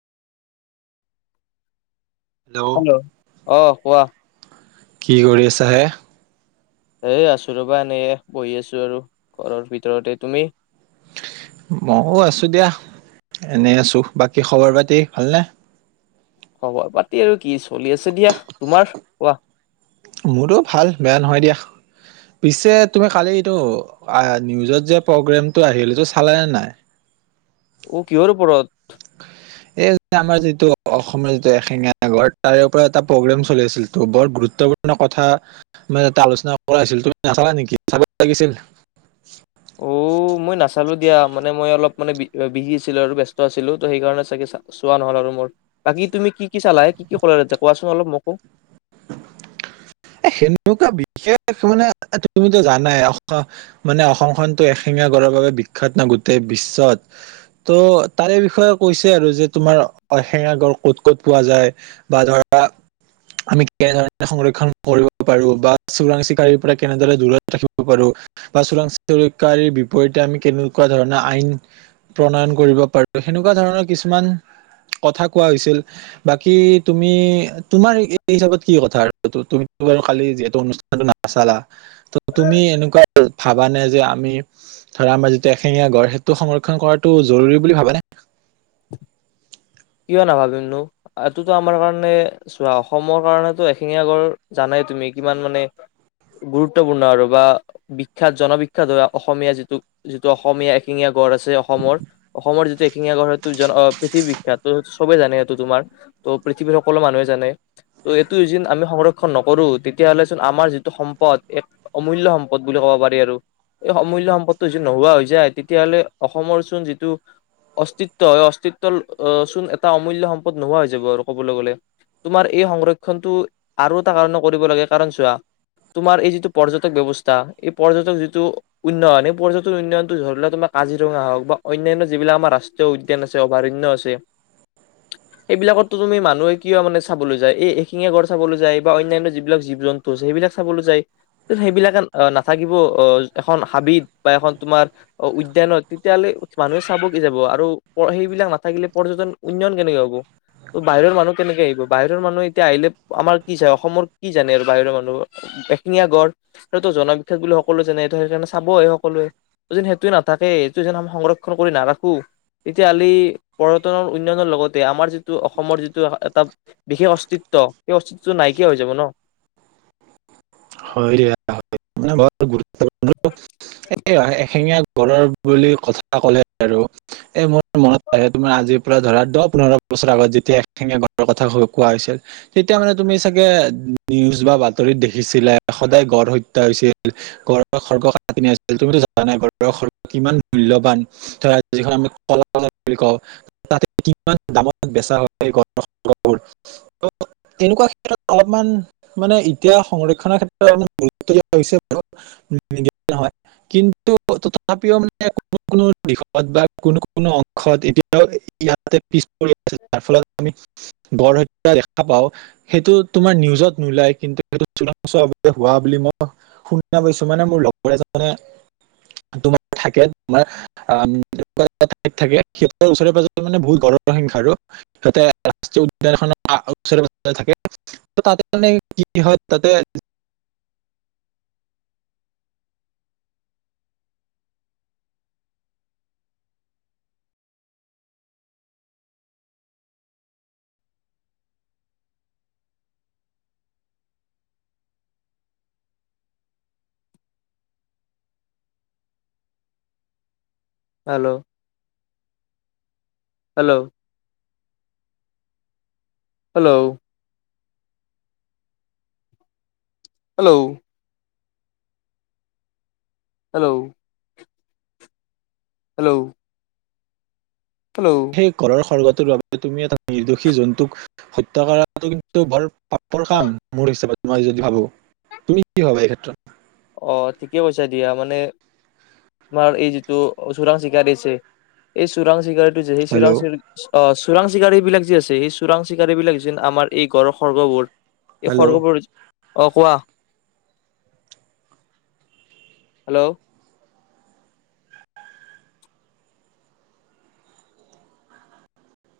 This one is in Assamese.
হেল্ল' অ'। কোৱা। কি কৰি আছাহে? এ আছো ৰবা এনে বহি আছো আৰু ঘৰৰ ভিতৰতে তুমি মইয়ও আছো দিয়া এনে আছো বাকী খবৰ পাতি ভালনে খবৰ পাতি আৰু কি চলি আছে দিয়া তোমাৰ কোৱা মোৰতো ভাল বেয়া নহয় দিয়া পিছে তুমি কালি এইটো নিউজত যে প্ৰগ্ৰেমটো আহিলটো চালাে নাই উ কিহৰ ও পৰত এই আমাৰ যিটো অসমৰ যিটো এ শেঙাাগৰ তাৰে পৰা এটা প্ৰগ্ৰেম চলি আছিল ত বৰ গুৰুত্বপূৰ্ণ কথা মানে এটা আলোচনা কৰা হৈছিল তুমি নাচালা নেকি চাব লাগিছিল অ মই নাচালো দিয়া মানে মই অলপ মানে বি বিহি আছিলো আৰু ব্যস্ত আছিলো ত' সেইকাৰণে চাগে চোৱা নহ'ল আৰু মোৰ বাকী তুমি কি কি চালাহে কি কি ক'লাতে কোৱাচোন অলপ মোকো সেনেকুৱা বিশেষ মানে তুমিতো জানাই মানে অসমখনতো এশেঙা গড়ৰ বাবে বিখ্য্াত নাই গোটেই বিশ্বত ত' তাৰে বিষয়ে কৈছে আৰু যে তোমাৰ এশেঙা গড় ক'ত ক'ত পোৱা যায় বা ধৰা আমি কেনেধৰণে সংৰক্ষণ কৰিব পাৰো বা চোৰাং চিকাৰীৰ পৰা কেনেদৰে দূৰত ৰাখিব পাৰো বা চোৰাং চিকিকাৰীৰ বিপৰীতে আমি কেনেকুৱা ধৰণৰ আইন প্ৰণয়ন কৰিব পাৰো সেনেকুৱা ধৰণৰ কিছুমান কথা কোৱা হৈছিল বাকী তুমি তোমাৰ স হিচাপত কি কথা আৰু তুম বাৰ খালি যিহেতু অনুষ্ঠানটো নাচালা ত তুমি এনেকুৱা ভাবানে যে আমি ধৰা আমাৰ যিটো এশেঙীয়া গড সেইটো সংৰক্ষন কৰাটো জৰুৰী বুলি ভাবানে কিয় নাভাবিমনো এইটোতো আমাৰ কাৰণে চোৱা অসমৰ কাৰণো এশিঙীয়া গড় জানাই তুমি কিমান মানে গুৰুত্বপূৰ্ণ আৰু বা বিখ্যাত জনবিখ্য্াত হ অসমীয়া যিটো যিটো অসমীয়া এশিঙীয়া গড় আছে অসমৰ অসমৰ যিটো এশিঙীয়া গড় সেইটো জন পৃথিৱী সটো চবেই জানে সেইটো তোমাৰ ত' পৃথিৱীৰ সকলো মানুহে জানে ত' এইটো যদি আমি সংৰক্ষণ নকৰো তেতিয়াাহলে চোন আমাৰ যিটো সম্পদ এক অমূল্য় সম্পদ বুলি ক'ব পাৰি আৰু এই অমূল্য় সম্পদটো যদি নোহোৱা হৈ যায় তেতিয়াাহলে অসমৰ চোন যিটো অস্তিত্ব অস্তিত্বৰ অ চোন এটা অমূল্য সম্পদ নোহোৱা হৈ যাব আৰু ক'বলৈ গ'লে তোমাৰ এই সংৰক্ষণটো আৰু এটা কাৰণে কৰিব লাগে কাৰণ চোৱা তোমাৰ এই যিটো পৰ্যটক ব্যৱস্থা এই পৰ্যটক যিটো উন্নয়ন এই পৰ্যটন উন্নয়নটো ধৰি ল তোমাৰ কাজিৰঙা হওক বা অন্যয়ান্য যিবিলাক আমাৰ ৰাষ্ট্ৰীয় উদ্যান আছে অভয়ণ্য আছে সেইবিলাকো তুমি মানুহে কিয় মানে চাবলৈ যায় এই এশিঙে গড় চাবলৈ যায় বা অন্য়ানয় যিবিলাক জীৱ জন্তু আছে সেইবিলাক চাবলৈ যায় সেইবিলাকে নাথাকিব আহ এখন হাবিত বা এখন তোমাৰ উদ্যানত তেতিয়াাহলে মানুহে চাব কি যাব আৰু সেইবিলাক নাথাকিলে পৰ্যটন উন্নয়ন কেনেকে হব ত বাহিৰৰ মানুহ কেনেকে আহিব বাহিৰৰ মানুহ এতিয়া আহিলে আমাৰ কি যায় অসমৰ কি জানে আৰু বাহিৰৰ মানুহ এশিঙীয়া গড় সেইটো জনবিখ্যাত বুলি সকলোৱে জানে সেইকাৰণে চাবহে সকলোৱে যে সেইটোোৱে নাথাকে সেইটো যেি সংৰক্ষণ কৰি নাৰাখো তেতিয়াাহালি পৰ্যটনৰ উন্নয়নৰ লগতে আমাৰ যিটো অসমৰ যিটো এটা বিশেষ অস্তিত্ব সেই অস্তিত্বটো নাইকিয়া হৈ যাব ন হয় দ বৰ গুৰুতৰ্ এ এশেঙীয়া গৰৰ বুলি কথা ক'লে আৰু এ মোৰ মনত আহে তোমাৰ আজি ৰা ধৰা দহ পোন্ধৰ বছৰ আগত যেতিয়ােঙে ঘৰ কথা কোৱা হৈছিল তেতিয়া মানে তুমি চাগে নিউজ বা বাতৰিত দেখিছিলে সদায় গড় হত্যা হৈছিল গড়ৰ সৰ্গ কছিল তুমিতো জান নাই গড়ৰ সগ কিমান মূল্য়বান ধৰা যিখন আমি কল বুলি কওঁ তাতে কিমান দামত বেচা হয় গৰবোৰ এনেকুৱা ক্ষেত্ৰত অলপমান মানে এতিয়া সংৰক্ষণৰ ক্ষ্ৰত গুৰুত্ব দিয়া হৈছে নহয় কিন্তু তথাপিও মানে কোনো কোনো দিশত বা কোনো কোনো অংশত এতিয়া ইয়াতে পিছ পৰি যাৰ ফলত আমি গড় হত্যা দেখা পাও সেইটো তোমাৰ নিউজত নোলাই কিন্তু সেইটো হোৱা বুলি মই শু পাইছো মানে মোৰ লগৰ এজন মানে তোমাৰ থাকে তোমাৰ আহকুৱা এ ঠাইত থাকে সিহঁতৰ ওচৰে পাজৰে মানে বহুত ঘৰৰ সংখ্য্া আৰু সিহঁতে ৰাষ্ট্ৰীয় উদ্যান এখনৰ ওচৰে প থাকে তাতে মানে কি হয় তাতে hello hello hello hello hello hello hello সেই কৰৰ সৰ্গত বাবে তুমি এটা নিৰ্দোষী জন্তুক হত্যা কৰাটো কিন্তু ভাল পাপৰ কাম মোৰ হিচাপত মই যদি ভাবো তুমি কি হবা এই ক্ষেত্ৰত অ ঠিকে পইচা দিয়া মানে তোমাৰ এই যিটো চোৰাং চিগাৰীট আছে এই চোৰাং চিগাৰীট যে চৰা হেল্ল' চ অ চোৰাং চিকাৰী বিলাক যি আছে সেই চোৰাং চিকাৰীবিলাক যেন আমাৰ এই গড়ৰ সৰ্গবোৰ এই হেল্ল' সৰ্গপৰ অঁকোৱা হেল্ল'